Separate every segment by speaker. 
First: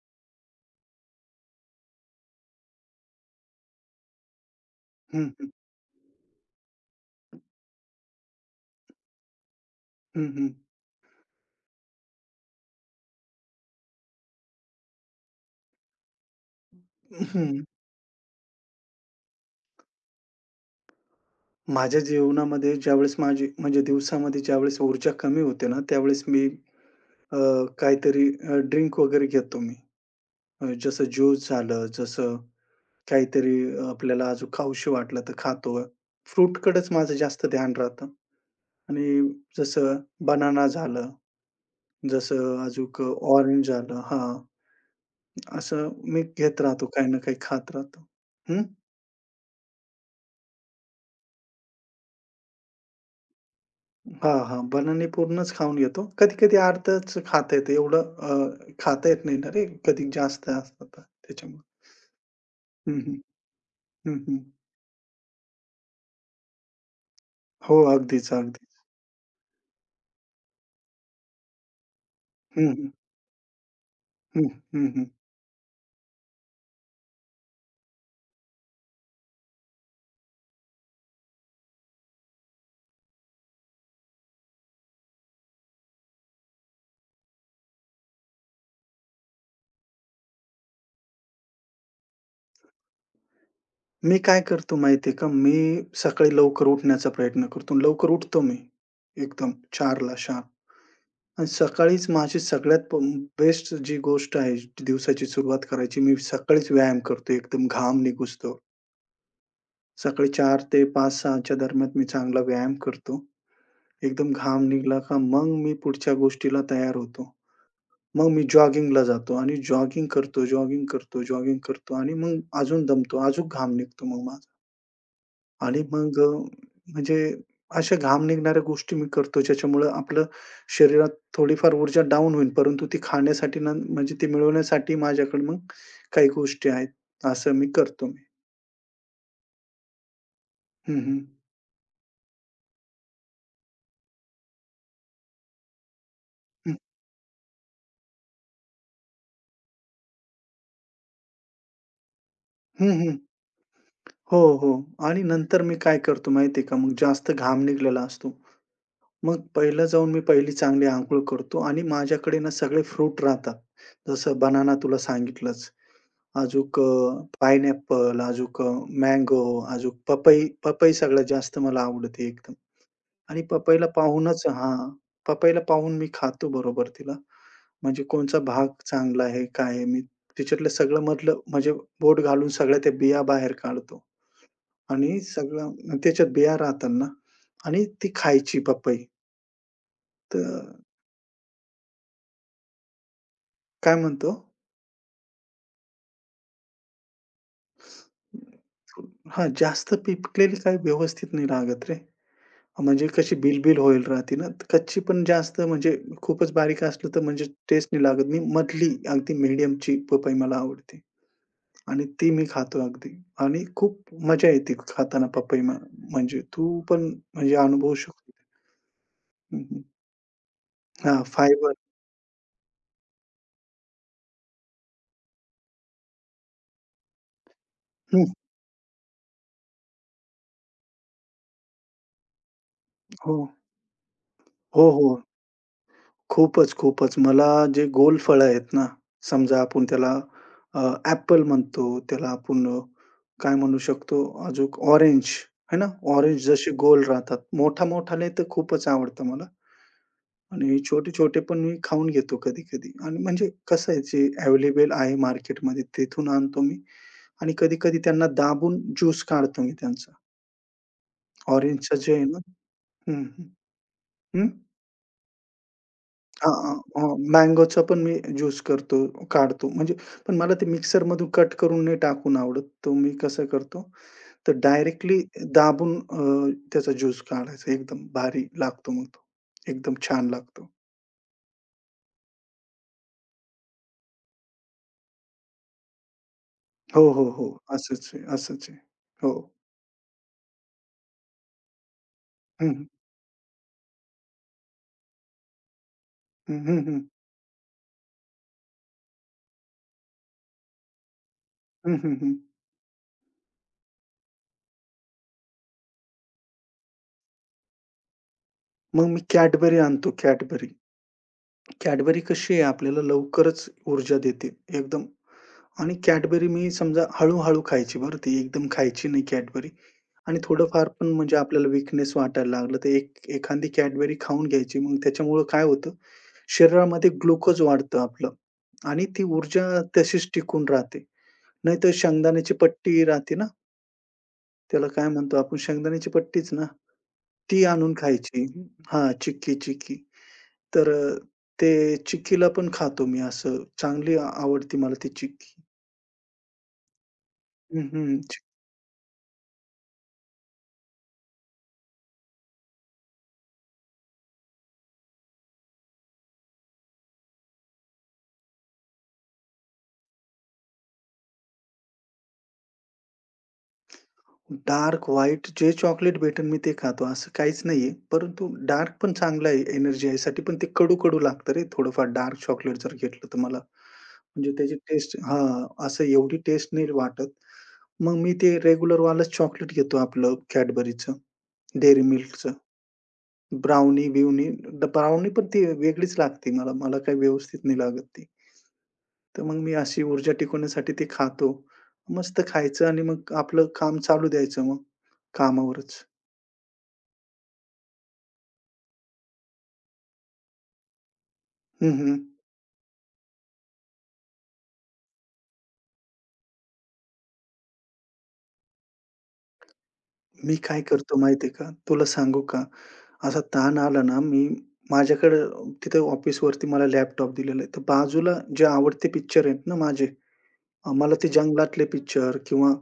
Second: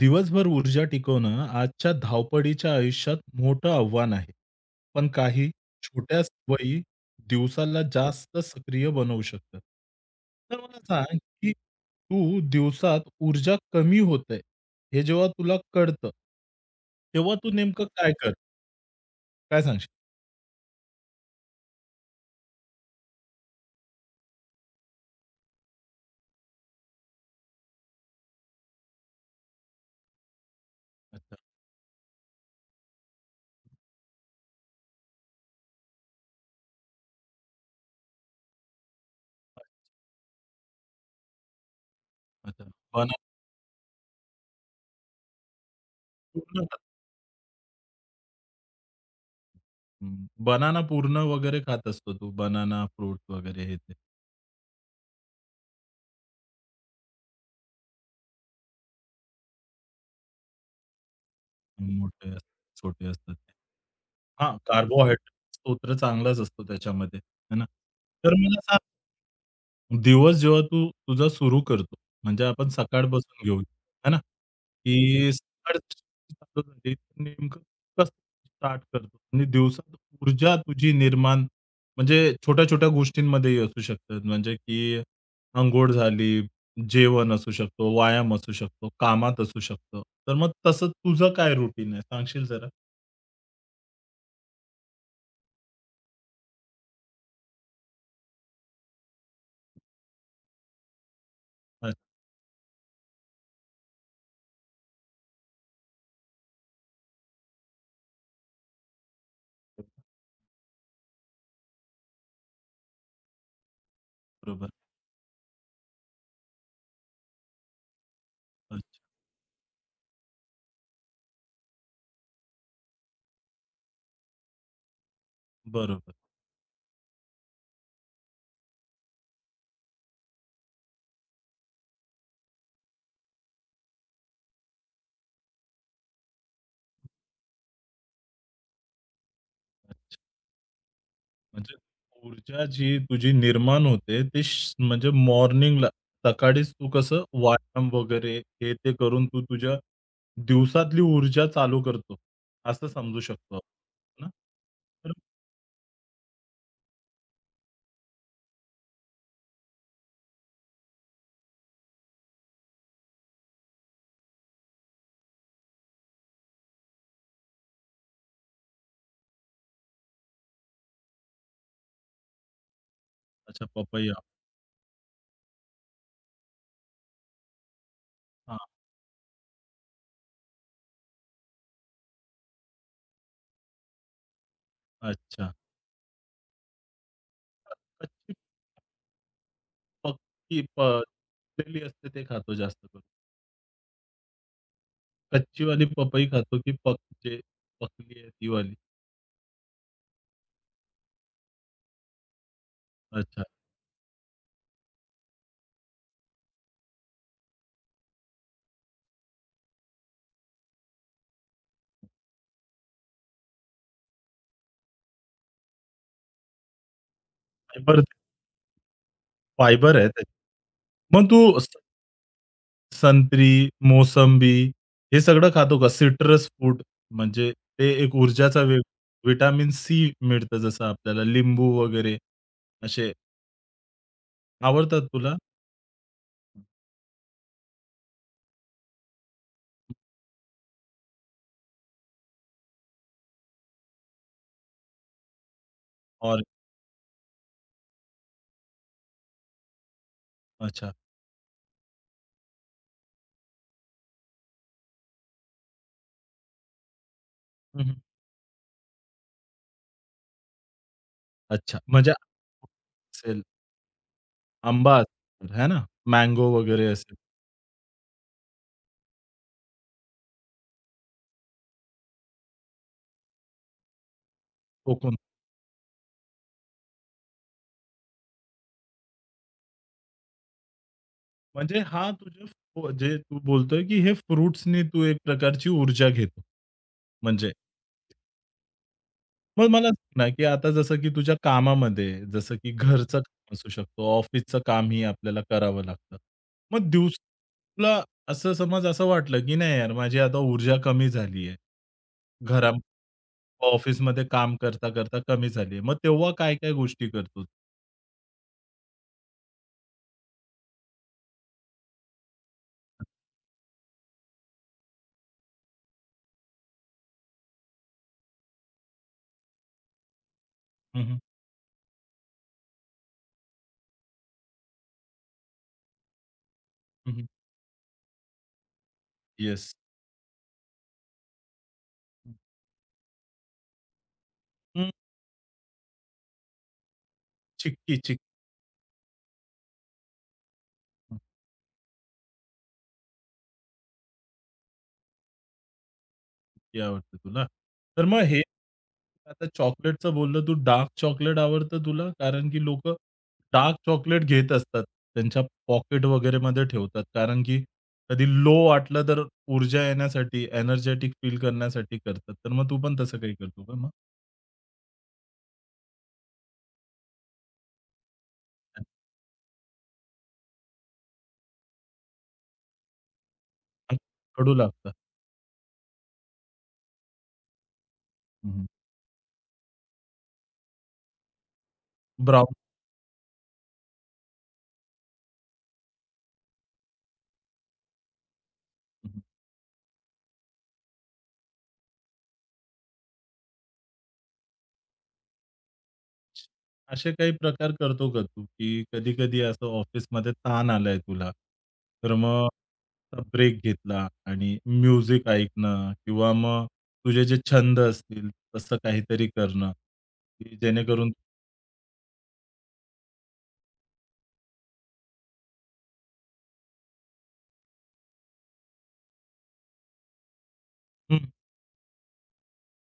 Speaker 1: दिवसभर ऊर्जा टिकवणं आजच्या धावपळीच्या आयुष्यात मोठं आव्हान आहे. पण
Speaker 2: हं,
Speaker 1: काही
Speaker 2: हं.
Speaker 1: छोट्या सवयी दिवसाला जास्त सक्रिय बनवू शकतात.
Speaker 2: हं, हं.
Speaker 1: तर मला सांग, की तू दिवसात ऊर्जा कमी होते, हे जेव्हा तुला कळतं तेव्हा तू
Speaker 2: हं.
Speaker 1: नेमकं काय करते? काय सांगशील?
Speaker 2: माझ्या जीवनामध्ये ज्यावेळेस माझी म्हणजे दिवसामध्ये ज्यावेळेस ऊर्जा कमी होते ना, त्यावेळेस मी अ, काहीतरी ड्रिंक वगैरे घेतो मी. जसं
Speaker 1: अच्छा,
Speaker 2: ज्यूस झालं, जसं काहीतरी आपल्याला अजून खाऊशी वाटलं तर खातो. फ्रूटकडेच माझं जास्त ध्यान राहतं आणि जसं बनाना झालं, जसं
Speaker 1: अच्छा.
Speaker 2: अजून
Speaker 1: बनाना
Speaker 2: ऑरेंज झालं हां, असं मी घेत
Speaker 1: पूर्ण खात
Speaker 2: राहतो, काही ना काही खात राहतो.
Speaker 1: हं. बनाना पूर्ण वगैरे खात असतो तू? बनाना, फ्रूट वगैरे हे ते
Speaker 2: हां, हां. बनाने पूर्णच खाऊन घेतो. कधी-कधी अर्धच खाता येतं. एवढं अ, खाता येत नाही ना रे, कधी जास्त असतं तर त्याच्यामुळे.
Speaker 1: मोठे,
Speaker 2: हं,
Speaker 1: छोटे
Speaker 2: हं.
Speaker 1: असतात ते.
Speaker 2: हं, हं.
Speaker 1: हां, कार्बोहायड्रेट स्तोत्र चांगलाच असतो त्याच्यामध्ये, है ना?
Speaker 2: हो, अगदीच,
Speaker 1: तर मला
Speaker 2: अगदीच.
Speaker 1: सांग दिवस जेव्हा तू तुझा सुरू करतो, म्हणजे आपण
Speaker 2: हं, हं.
Speaker 1: सकाळपासून घेऊ, है ना?
Speaker 2: हं, हं, हं.
Speaker 1: की सकाळ चालू झाली तर नेमकं कसं स्टार्ट करतो आणि दिवसात ऊर्जा तुझी निर्माण म्हणजे छोट्या-छोट्या गोष्टींमध्येही असू शकतात. म्हणजे की अंघोळ झाली, जेवण असू शकतो, व्यायाम असू शकतो, कामात असू शकतो. तर मग तसं तुझं काय रुटीन आहे? सांगशील जरा?
Speaker 2: मी काय करतो माहिती आहे का? मी सकाळी लवकर उठण्याचा प्रयत्न करतो. लवकर उठतो मी एकदम 4:00ला शार्प. आणि
Speaker 1: अच्छा,
Speaker 2: सकाळीच माझी सगळ्यात बेस्ट जी गोष्ट आहे दिवसाची सुरुवात करायची, मी सकाळीच व्यायाम करतो. एकदम घाम निघुसतो. सकाळी 4 ते 5-6 च्या दरम्यान मी चांगला व्यायाम करतो. एकदम घाम
Speaker 1: बरोबर.
Speaker 2: निघाला का मग मी पुढच्या गोष्टीला तयार होतो. मग मी
Speaker 1: अच्छा,
Speaker 2: जॉगिंगला जातो आणि जॉगिंग करतो, जॉगिंग करतो, जॉगिंग करतो आणि मग अजून दमतो, अजून घाम निघतो मग माझा आणि
Speaker 1: बरोबर.
Speaker 2: मग म्हणजे अशा घाम निघणाऱ्या गोष्टी मी करतो ज्याच्यामुळं आपलं शरीरात थोडीफार ऊर्जा डाउन होईल, परंतु ती खाण्यासाठी ना म्हणजे ती मिळवण्यासाठी माझ्याकडे मग काही गोष्टी आहेत. असं मी करतो मी.
Speaker 1: अच्छा.
Speaker 2: हं, हं.
Speaker 1: म्हणजे ऊर्जा जी तुझी निर्माण होते ते श म्हणजे मॉर्निंगला सकाळीच
Speaker 2: हं,
Speaker 1: तू कसं व्यायाम वगैरे हे ते करून तू तुझ्या दिवसातली ऊर्जा चालू करतो, असं
Speaker 2: हं, हं.
Speaker 1: समजू शकतो आपण ना?
Speaker 2: हो, हो.
Speaker 1: तर
Speaker 2: आणि नंतर मी काय करतो माहिती का, मग जास्त घाम निघालेला असतो. मग पहिलं जाऊन मी पहिली चांगली अंघोळ करतो आणि माझ्याकडे ना सगळे फ्रूट राहतात. जसं बनाना तुला सांगितलंच. अजूक पाइनएपल, अजूक मँगो, अजूक पपई पपई सगळ्यात जास्त मला आवडते एकदम आणि
Speaker 1: अच्छा
Speaker 2: पपईला
Speaker 1: पपैया.
Speaker 2: पाहूनच हां, पपईला पाहून मी खातो बरोबर तिला. म्हणजे कोणचा
Speaker 1: हां,
Speaker 2: भाग चांगला आहे, काय आहे? मी तिच्यातलं सगळं मधलं म्हणजे बोट घालून सगळ्या त्या बिया बाहेर काढतो आणि
Speaker 1: अच्छा.
Speaker 2: सगळं त्याच्यात बिया राहतात ना आणि ती
Speaker 1: कच्ची
Speaker 2: खायची पपई.
Speaker 1: पक्की
Speaker 2: तर
Speaker 1: पकलेली असते ते खातो जास्त करून.
Speaker 2: काय म्हणतो?
Speaker 1: कच्चीवाली पपई खातो की पक जे पकली आहे तीवाली?
Speaker 2: हां, जास्त पिकलेली काही व्यवस्थित नाही लागत रे. म्हणजे कशी
Speaker 1: अच्छा.
Speaker 2: बिल-बिल होईल राहते ना, कच्ची पण जास्त म्हणजे खूपच बारीक असलं तर म्हणजे टेस्ट नाही लागत. मी मधली अगदी मीडियमची पपई मला आवडते आणि ती मी खातो अगदी आणि खूप मजा येते खाताना पपई म्हणजे तू पण म्हणजे अनुभवू
Speaker 1: फायबर
Speaker 2: शकतो. हं, हं.
Speaker 1: फायबर आहे त्याच्यात.
Speaker 2: हां,
Speaker 1: मग तू
Speaker 2: फायबर.
Speaker 1: संत्री, मोसंबी हे सगळं खातो का? सिट्रस फ्रूट म्हणजे ते एक ऊर्जाचा वे व्हिटॅमिन सी मिळतं जसं आपल्याला लिंबू वगैरे असे
Speaker 2: हो. हो,
Speaker 1: आवडतात
Speaker 2: हो.
Speaker 1: तुला?
Speaker 2: खूपच, खूपच. मला जे गोल फळं आहेत ना, समजा आपण त्याला अ, ॲपल म्हणतो, त्याला आपण काय म्हणू शकतो अजूक ऑरेंज, है ना?
Speaker 1: और
Speaker 2: ऑरेंज जसे गोल राहतात. मोठा-मोठाले तर खूपच आवडतं मला आणि
Speaker 1: अच्छा.
Speaker 2: छोटे-छोटे पण मी खाऊन घेतो कधी-कधी आणि म्हणजे कसं आहे जे अवेलेबल आहे मार्केटमध्ये तिथून आणतो मी आणि
Speaker 1: हं,
Speaker 2: कधी-कधी
Speaker 1: हं.
Speaker 2: त्यांना दाबून ज्यूस काढतो मी त्यांचा.
Speaker 1: अच्छा.
Speaker 2: ऑरेंजचं
Speaker 1: म्हणजे
Speaker 2: जे आहे ना हं,
Speaker 1: असेल
Speaker 2: हं. हं?
Speaker 1: आंबा असेल है ना? मँगो
Speaker 2: हां, हां,
Speaker 1: वगैरे
Speaker 2: हां.
Speaker 1: असेल
Speaker 2: मँगोचा पण मी ज्यूस करतो, काढतो. म्हणजे पण मला ते मिक्सरमधून कट करून नाही टाकून आवडत. तो मी कसं करतो, तर
Speaker 1: कोकून.
Speaker 2: डायरेक्टली दाबून त्याचा ज्यूस काढायचा. एकदम भारी लागतो मग तो. एकदम छान लागतो.
Speaker 1: म्हणजे हा तुझ्या फ जे तू बोलतोय की हे फ्रुट्सनी तू एक प्रकारची ऊर्जा घेतो.
Speaker 2: हो, हो, हो.
Speaker 1: म्हणजे
Speaker 2: असंच आहे, असंच आहे. हो.
Speaker 1: मग मला सांग ना, की आता जसं की तुझ्या कामामध्ये, जसं
Speaker 2: हं,
Speaker 1: की
Speaker 2: हं.
Speaker 1: घरचं काम असू शकतो, ऑफिसचं कामही आपल्याला करावं लागतं.
Speaker 2: हं, हं,
Speaker 1: मग
Speaker 2: हं.
Speaker 1: दिवस तुला असं समज असं वाटलं, की नाही यार माझी आता ऊर्जा कमी झाली आहे.
Speaker 2: हं, हं, हं.
Speaker 1: घरा ऑफिसमध्ये काम करता-करता कमी झाली आहे. मग तेव्हा काय-काय गोष्टी करतो?
Speaker 2: मग मी Cadbury आणतो Cadbury. Cadbury कशी आहे आपल्याला लवकरच ऊर्जा देते एकदम आणि Cadbury मी समजा हळू-हळू खायची बरं ती एकदम खायची नाही Cadbury. आणि थोडंफार
Speaker 1: हं,
Speaker 2: पण
Speaker 1: हं.
Speaker 2: म्हणजे आपल्याला वीकनेस वाटायला लागलं, तर एक एखादी Cadbury खाऊन घ्यायची. मग त्याच्यामुळं काय होतं, शरीरामध्ये
Speaker 1: हं, हं.
Speaker 2: ग्लुकोज वाढतं आपलं आणि ती ऊर्जा
Speaker 1: येस.
Speaker 2: तशीच टिकून राहते. नाहीतर शेंगदाण्याची पट्टी राहते ना, त्याला
Speaker 1: हं,
Speaker 2: काय म्हणतो आपण शेंगदाण्याची पट्टीच ना, ती आणून
Speaker 1: चिक्की, चिक्की.
Speaker 2: खायची. हां, चिक्की, चिक्की. तर ते चिक्कीला पण खातो मी असं. चांगली आवडते मला ती चिक्की.
Speaker 1: ती आवडते तुला.
Speaker 2: हं,
Speaker 1: तर मग
Speaker 2: हं.
Speaker 1: हे आता चॉकलेटचं बोललं तू डार्क चॉकलेट आवडतं तुला? कारण की लोकं डार्क चॉकलेट घेत असतात. त्यांच्या पॉकेट वगैरेमध्ये ठेवतात. कारण की कधी लो वाटलं तर ऊर्जा येण्यासाठी, एनर्जेटिक फील करण्यासाठी करतात. तर मग तू पण तसं काही करतो का मग?
Speaker 2: डार्क व्हाईट जे चॉकलेट भेटेल मी ते खातो, असं काहीच नाहीये. परंतु डार्क पण चांगलं आहे एनर्जासाठी, पण ते कडू-कडू लागतं रे थोडंफार डार्क चॉकलेट जर घेतलं तर मला. म्हणजे
Speaker 1: कडू
Speaker 2: त्याची
Speaker 1: लागतं.
Speaker 2: टेस्ट हां, असं एवढी टेस्ट नाही वाटत. मग मी ते
Speaker 1: हं,
Speaker 2: रेग्युलरवालंच चॉकलेट घेतो आपलं Cadburyचं, Dairy Milkचं. ब्राउनी-बिउनी ब्राउनी पण ती वेगळीच लागते मला. मला काही व्यवस्थित नाही लागत ती. तर मग मी अशी ऊर्जा टिकवण्यासाठी ते खातो. मस्त खायचं आणि मग आपलं काम चालू द्यायचं मग कामावरच.
Speaker 1: असे काही प्रकार करतो का तू, की कधी-कधी असं ऑफिसमध्ये ताण आलाय तुला,
Speaker 2: हं,
Speaker 1: तर
Speaker 2: हं.
Speaker 1: मग ब्रेक घेतला आणि म्युझिक ऐकणं किंवा मग तुझे जे छंद असतील तसं काहीतरी करणं,
Speaker 2: मी
Speaker 1: की
Speaker 2: काय
Speaker 1: जेणेकरून
Speaker 2: करतो माहिती आहे का? तुला सांगू का? असा ताण आला ना, मी माझ्याकडं तिथं ऑफिसवरती मला लॅपटॉप दिलेला आहे. तर बाजूला जे आवडते पिक्चर आहेत ना माझे, मला
Speaker 1: हं,
Speaker 2: ते जंगलातले पिक्चर किंवा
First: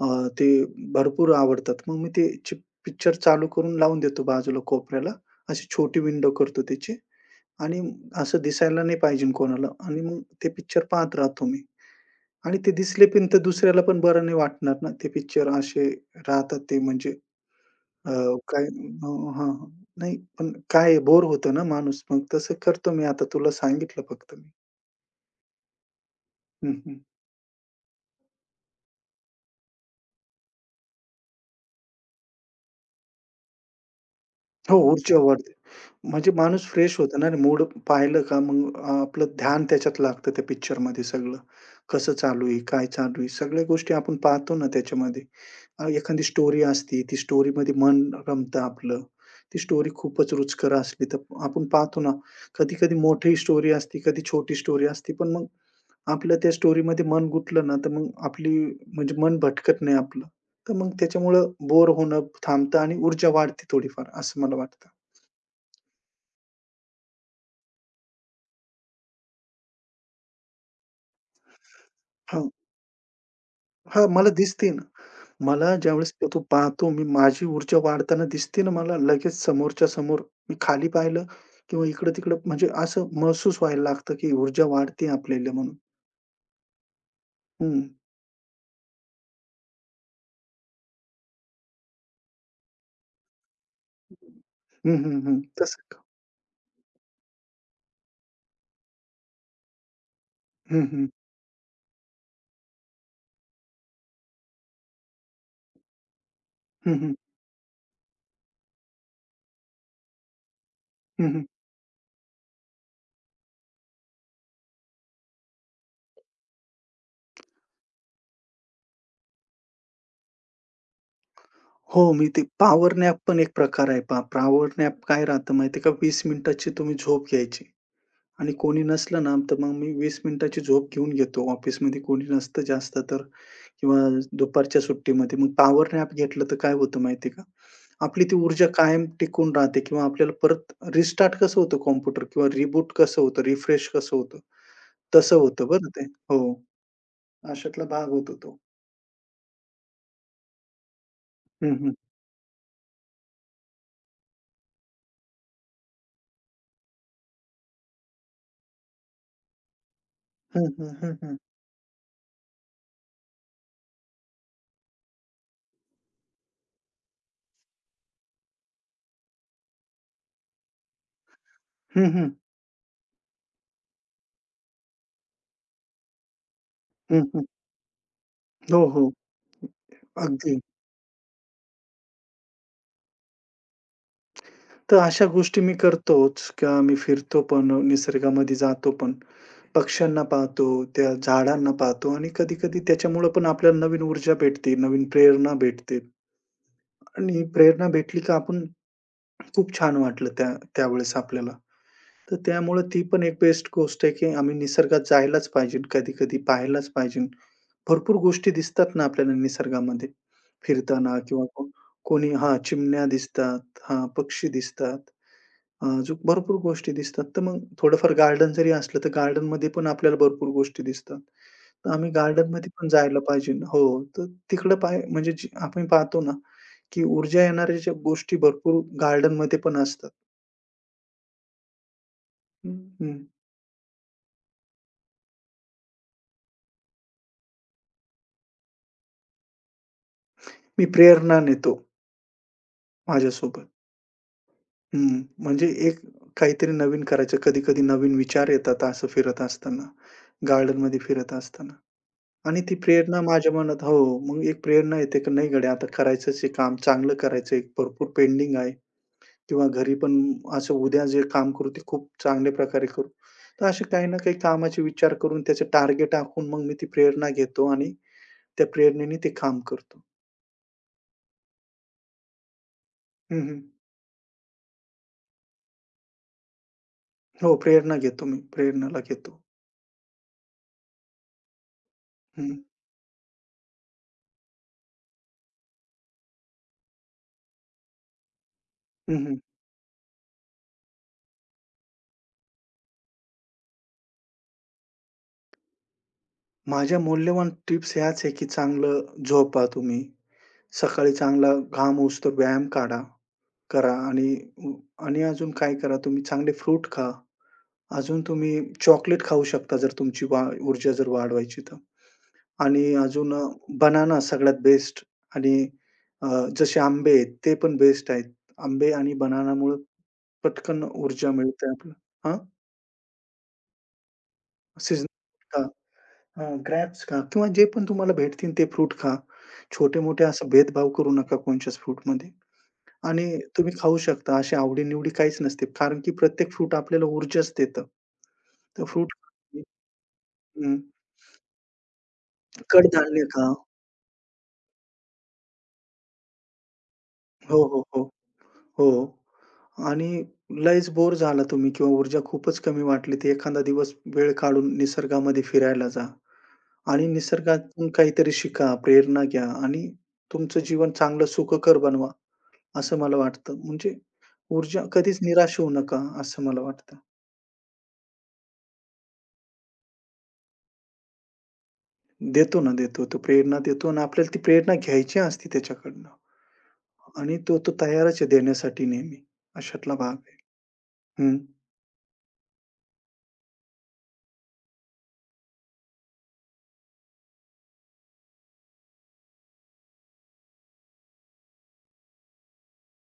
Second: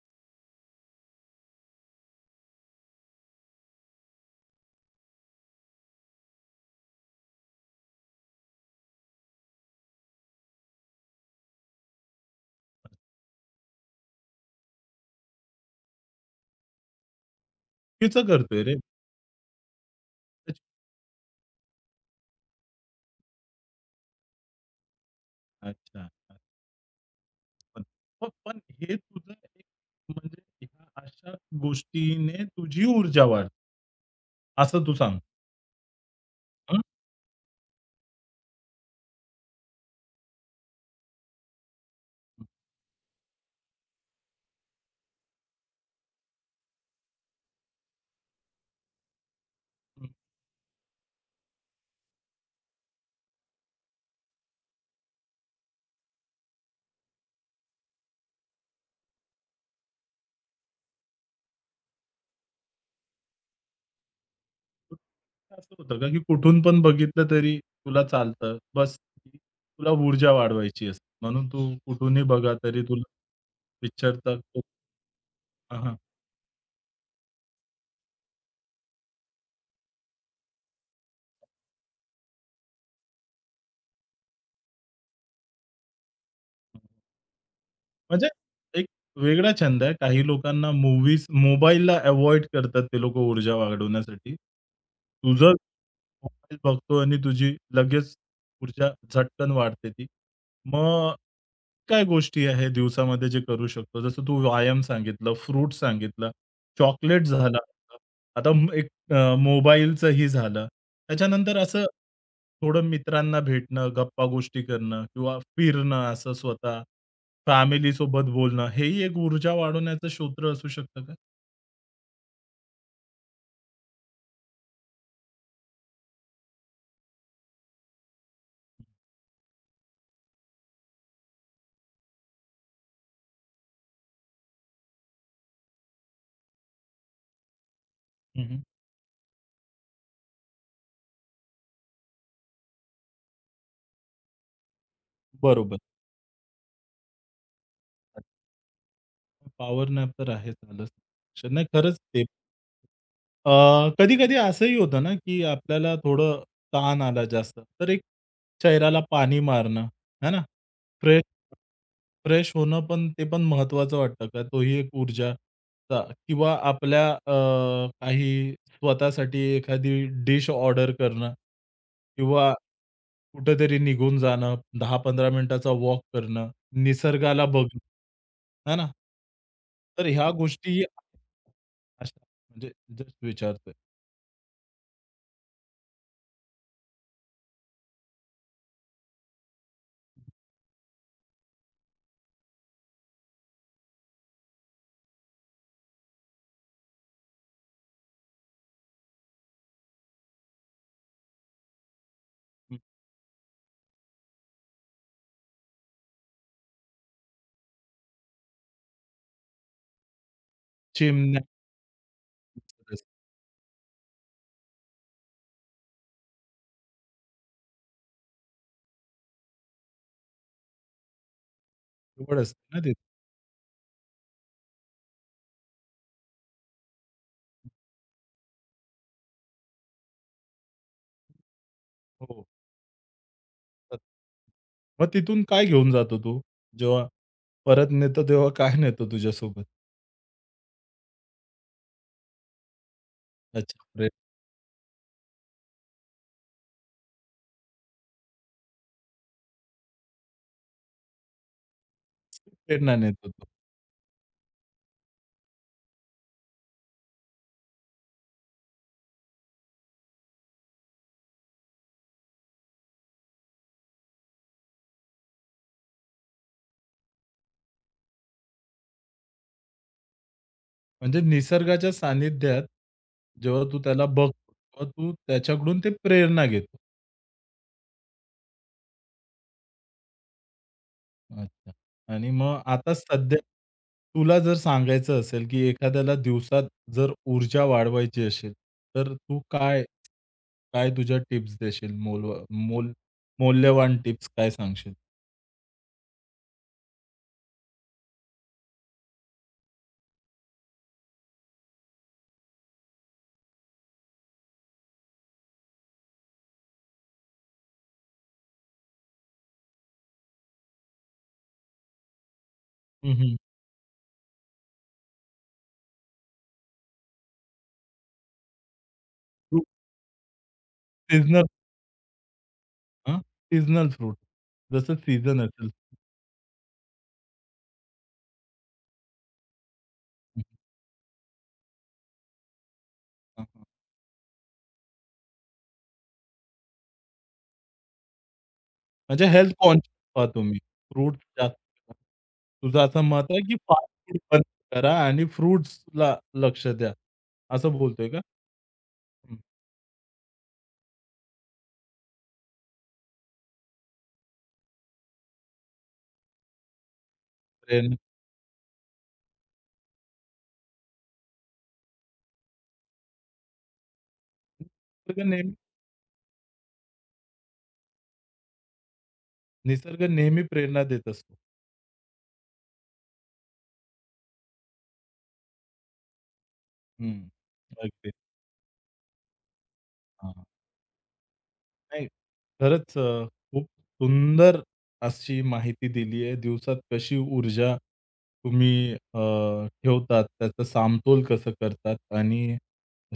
Speaker 2: अ, ते भरपूर आवडतात. मग मी ते पिक्चर चालू करून लावून देतो बाजूला कोपऱ्याला. अशी छोटी विंडो करतो त्याची आणि असं दिसायला नाही पाहिजे कोणाला आणि मग ते पिक्चर पाहत राहतो मी आणि ते दिसले पण तर दुसऱ्याला पण बरं नाही वाटणार ना. ते पिक्चर असे राहतात ते म्हणजे अ,
Speaker 1: चुकीचं करतोय रे.
Speaker 2: हां, नाही, पण काय बोर होतो ना माणूस. मग तसं करतो मी आता तुला सांगितलं फक्त मी.
Speaker 1: अच्छा.
Speaker 2: हं, हं.
Speaker 1: पण मग पण हे तुझं एक म्हणजे ह्या अशा गोष्टीने तुझी ऊर्जा वाढते,
Speaker 2: हो,
Speaker 1: असं तू
Speaker 2: ऊर्जा
Speaker 1: सांग.
Speaker 2: वाढते. म्हणजे माणूस
Speaker 1: हं.
Speaker 2: फ्रेश होतो ना आणि मूड पाहिलं का मग आपलं ध्यान त्याच्यात लागतं त्या पिक्चरमध्ये सगळं. कसं चालू आहे, काय चालू आहे, सगळ्या गोष्टी आपण पाहतो ना त्याच्यामध्ये. एखादी स्टोरी असते, ती स्टोरीमध्ये मन रमतं आपलं. ती स्टोरी खूपच रुचकर असली तर आपण पाहतो ना, कधी-कधी मोठी स्टोरी असते, कधी छोटी स्टोरी असते. पण मग आपलं त्या स्टोरीमध्ये मन गुंतलं ना, तर मग आपली म्हणजे मन भटकत नाही आपलं. तर मग त्याच्यामुळं बोर होणं थांबतं आणि ऊर्जा वाढते थोडीफार असं मला वाटतं.
Speaker 1: असं होतं का, की कुठून पण बघितलं तरी तुला चालतं. बस तुला ऊर्जा वाढवायची असते. म्हणून तू कुठूनही
Speaker 2: हां.
Speaker 1: बघा तरी तुला
Speaker 2: हां, मला
Speaker 1: पिक्चरचा तो
Speaker 2: दिसते ना. मला
Speaker 1: हां, हां.
Speaker 2: ज्यावेळेस तो पाहतो मी माझी ऊर्जा वाढताना दिसते ना मला लगेच समोरच्या समोर मी खाली पाहिलं किंवा इकडं-तिकडं म्हणजे असं महसूस व्हायला लागतं, की ऊर्जा वाढते आपल्याला म्हणून. हं.
Speaker 1: म्हणजे एक वेगळा छंद आहे. काही लोकांना मूव्हीज, मोबाईलला अव्हॉइड करतात ते लोकं ऊर्जा वाढवण्यासाठी.
Speaker 2: हं, हं, हं.
Speaker 1: तुझं
Speaker 2: तसं
Speaker 1: मोबाईल बघतो आणि तुझी लगेच ऊर्जा झटकन वाढते ती.
Speaker 2: हं, हं.
Speaker 1: मग काय गोष्टी आहे दिवसामध्ये जे करू शकतो? जसं तू व्यायाम सांगितलं, फ्रूट सांगितला,
Speaker 2: हं, हं.
Speaker 1: चॉकलेट झाला. आता मोबाईलचंही झालं.
Speaker 2: हं, हं.
Speaker 1: त्याच्यानंतर असं थोडं मित्रांना भेटणं, गप्पा-गोष्टी करणं किंवा फिरणं असं स्वतः, फॅमिलीसोबत बोलणं, हेही एक ऊर्जा वाढवण्याचं सूत्र असू शकतं का?
Speaker 2: हो, मी ते पॉवर नॅप पण एक प्रकार आहे पहा. पॉवर नॅप काय राहतं माहिती आहे का 20 मिनिटाची तुम्ही झोप घ्यायची आणि कोणी नसलं ना, तर मग मी 20 मिनिटाची झोप घेऊन घेतो. ऑफिसमध्ये कोणी नसतं जास्त तर किंवा दुपारच्या सुट्टीमध्ये. मग पॉवर नॅप घेतलं तर काय होतं माहिती का, आपली ती
Speaker 1: हं, हं.
Speaker 2: ऊर्जा कायम टिकून राहते किंवा आपल्याला परत रिस्टार्ट कसं होतं कॉम्प्युटर किंवा रिबूट कसं होतं, रिफ्रेश कसं होतं, तसं होतं
Speaker 1: बरोबर.
Speaker 2: बरं ते. हो, अशातला भाग होतो तो.
Speaker 1: पॉवर नॅप तर आहेच आलंच. लक्षात. नाही
Speaker 2: हं, हं.
Speaker 1: खरंच ते अ, कधी-कधी असंही होतं ना, की आपल्याला थोडं ताण आला जास्त, तर एक चेहऱ्याला पाणी मारणं, है ना?
Speaker 2: हं, हं, हं,
Speaker 1: फ्रेश
Speaker 2: हं.
Speaker 1: फ्रेश होणं पण ते पण महत्त्वाचं वाटतं का? तोही एक ऊर्जाचा किंवा आपल्या अ, काही स्वतःसाठी एखादी डिश ऑर्डर करणं
Speaker 2: हं, हं.
Speaker 1: किंवा कुठेतरी निघून जाणं, 10 15 मिनिटाचा वॉक करणं, निसर्गाला बघणं, है
Speaker 2: हो,
Speaker 1: ना?
Speaker 2: हो.
Speaker 1: तर ह्या
Speaker 2: अगदी.
Speaker 1: गोष्टी अशा म्हणजे जस्ट विचारतोय.
Speaker 2: तर अशा गोष्टी मी करतोच किंवा मी फिरतो पण, निसर्गामध्ये जातो पण. पक्ष्यांना पाहतो, त्या झाडांना पाहतो आणि कधी-कधी त्याच्यामुळं पण आपल्याला नवीन ऊर्जा भेटते, नवीन प्रेरणा भेटते आणि प्रेरणा भेटली का आपण खूप छान वाटलं त्या त्यावेळेस आपल्याला. तर
Speaker 1: हं.
Speaker 2: त्यामुळं ती पण एक बेस्ट गोष्ट आहे, की आम्ही निसर्गात जायलाच पाहिजे, कधी-कधी पाहायलाच पाहिजे. भरपूर गोष्टी दिसतात ना आपल्याला निसर्गामध्ये फिरताना
Speaker 1: चिमण्या
Speaker 2: किंवा कोणी हां, चिमण्या दिसतात, हां, पक्षी दिसतात. अजून भरपूर गोष्टी दिसतात. तर मग थोडंफार गार्डन जरी असलं, तर गार्डनमध्ये पण आपल्याला भरपूर गोष्टी दिसतात. तर आम्ही
Speaker 1: जवळ असते
Speaker 2: गार्डनमध्ये
Speaker 1: ना
Speaker 2: पण
Speaker 1: ते.
Speaker 2: जायला पाहिजे हो, तर तिकडं म्हणजे जी आपण पाहतो ना, की ऊर्जा येणाऱ्या ज्या गोष्टी भरपूर गार्डनमध्ये पण असतात.
Speaker 1: हो.
Speaker 2: हं,
Speaker 1: तर मग तिथून काय घेऊन जातो तू जेव्हा परत नेतो तेव्हा काय नेतो तुझ्यासोबत?
Speaker 2: मी प्रेरणा नेतो माझ्यासोबत.
Speaker 1: अच्छा, प्रेरणा
Speaker 2: हं, म्हणजे एक काहीतरी नवीन करायचं. कधी-कधी नवीन विचार येतात असं फिरत असताना, गार्डनमध्ये फिरत असताना आणि ती
Speaker 1: प्रेरणा
Speaker 2: प्रेरणा
Speaker 1: नेतो तो.
Speaker 2: माझ्या मनात हो, मग एक प्रेरणा येते, की नाही गड्या आता करायचंच आहे काम, चांगलं करायचं भरपूर पेंडिंग आहे किंवा घरी पण असं उद्या जे काम करू ते खूप चांगल्या प्रकारे करू. तर असे काही ना काही कामाचे विचार करून त्याचे टार्गेट आखून मग मी ती प्रेरणा घेतो आणि त्या प्रेरणेने ते काम करतो.
Speaker 1: म्हणजे निसर्गाच्या सानिध्यात
Speaker 2: हं, हं.
Speaker 1: जेव्हा तू त्याला बघतो, तेव्हा तू त्याच्याकडून ते प्रेरणा घेतो.
Speaker 2: हो, प्रेरणा घेतो मी. प्रेरणाला घेतो.
Speaker 1: अच्छा आणि मग आता सध्या तुला जर सांगायचं असेल, की एखाद्याला दिवसात जर ऊर्जा वाढवायची असेल, तर
Speaker 2: हं, हं.
Speaker 1: तू काय काय तुझ्या टिप्स देशील? मोलवा मोल मौल्यवान टिप्स काय सांगशील?
Speaker 2: माझ्या मौल्यवान टिप्स ह्याच आहे, की चांगलं झोपा तुम्ही. सकाळी चांगला घाम उठतो व्यायाम करा आणि आणि अजून काय करा तुम्ही चांगले फ्रूट खा. अजून तुम्ही चॉकलेट खाऊ शकता जर तुमची ऊर्जा जर वाढवायची तर. आणि
Speaker 1: हं,
Speaker 2: अजून
Speaker 1: हं.
Speaker 2: बनाना सगळ्यात बेस्ट आणि अ, जसे आंबे आहेत ते पण बेस्ट आहेत. आंबे आणि
Speaker 1: फ्रूट
Speaker 2: बनानामुळं पटकन ऊर्जा
Speaker 1: सीझनल
Speaker 2: मिळते आपल्याला. हां?
Speaker 1: हां, सीझनल फ्रूट. जसं सीझन
Speaker 2: सीजनल
Speaker 1: असेल.
Speaker 2: हां, ग्रॅप्स खा किंवा जे पण तुम्हाला भेटतील ते फ्रूट खा. छोटे-मोठे
Speaker 1: हं,
Speaker 2: असा
Speaker 1: हं.
Speaker 2: भेदभाव करू नका कोणच्याच फ्रूटमध्ये आणि तुम्ही खाऊ शकता. अशी आवडी-निवडी काहीच नसते. कारण की प्रत्येक फ्रूट आपल्याला ऊर्जाच देतं. तर फ्रूट
Speaker 1: म्हणजे हेल्थ कॉन्शियस आहात तुम्ही.
Speaker 2: हं,
Speaker 1: फ्रुट्स जास्त खा. तुझं असं
Speaker 2: कडधान्य
Speaker 1: मत आहे,
Speaker 2: खा.
Speaker 1: की फास्ट फूड बंद करा आणि फ्रुट्सला लक्ष द्या.
Speaker 2: हो,
Speaker 1: असं
Speaker 2: हो, हो.
Speaker 1: बोलतोय का?
Speaker 2: हो.
Speaker 1: हं.
Speaker 2: आणि लयच बोर झाला तुम्ही किंवा ऊर्जा खूपच कमी वाटली, तर एखादा दिवस वेळ काढून निसर्गामध्ये फिरायला जा आणि निसर्गातून
Speaker 1: प्रेरणा
Speaker 2: काहीतरी शिका, प्रेरणा घ्या आणि तुमचं जीवन चांगलं सुखकर बनवा. असं मला वाटतं. म्हणजे ऊर्जा कधीच
Speaker 1: निसर्ग नेहमी
Speaker 2: निराश होऊ नका, असं मला वाटतं.
Speaker 1: निसर्ग नेहमी प्रेरणा देत असतो.
Speaker 2: देतो ना, देतो. तो प्रेरणा देतो आणि आपल्याला ती प्रेरणा घ्यायची असते त्याच्याकडनं
Speaker 1: हं.
Speaker 2: आणि तो तो
Speaker 1: अगदी.
Speaker 2: तयारच आहे देण्यासाठी नेहमी. अशातला भाग आहे.
Speaker 1: हां.
Speaker 2: हं,
Speaker 1: नाही. खरंच, खूप सुंदर अशी माहिती दिली आहे. दिवसात कशी ऊर्जा तुम्ही ठेवतात, त्याचा समतोल कसं करतात आणि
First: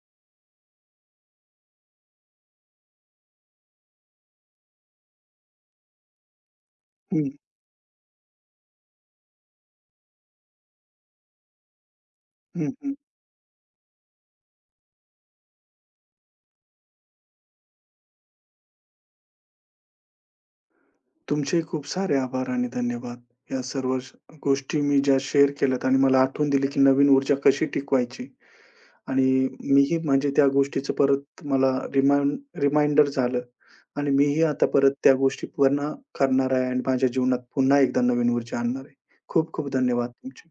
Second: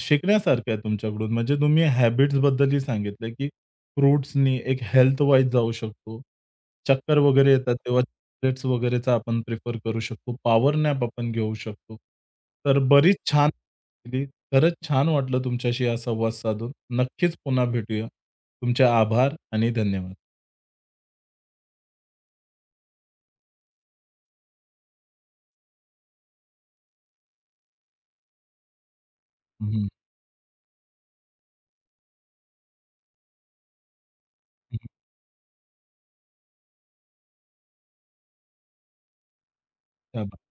Speaker 1: शिकण्यासारखं आहे तुमच्याकडून. म्हणजे तुम्ही हॅबिट्सबद्दलही सांगितलं, की फ्रुट्सनी एक हेल्थवाईज जाऊ शकतो. चक्कर
Speaker 2: हं,
Speaker 1: वगैरे येतात तेव्हा चॉकलेट्स वगैरेचा आपण प्रिफर करू शकतो. पॉवर नॅप आपण घेऊ शकतो.
Speaker 2: हं,
Speaker 1: तर
Speaker 2: हं.
Speaker 1: बरीच छान खरंच छान वाटलं तुमच्याशी हा संवाद साधून. नक्कीच पुन्हा भेटूया. तुमचे आभार आणि धन्यवाद.
Speaker 2: तुमचेही खूप सारे आभार आणि धन्यवाद. या सर्व गोष्टी मी ज्या शेअर केल्यात आणि मला आठवून दिली, की नवीन ऊर्जा कशी टिकवायची. आणि
Speaker 1: हं, हं.
Speaker 2: मीही म्हणजे त्या गोष्टीचं परत मला रिमाइंडर झालं आणि मीही आता परत त्या गोष्टी पूर्ण करणार आहे आणि माझ्या जीवनात पुन्हा एकदा नवीन ऊर्जा आणणार आहे. खूप खूप धन्यवाद
Speaker 1: आभार.
Speaker 2: तुमचे.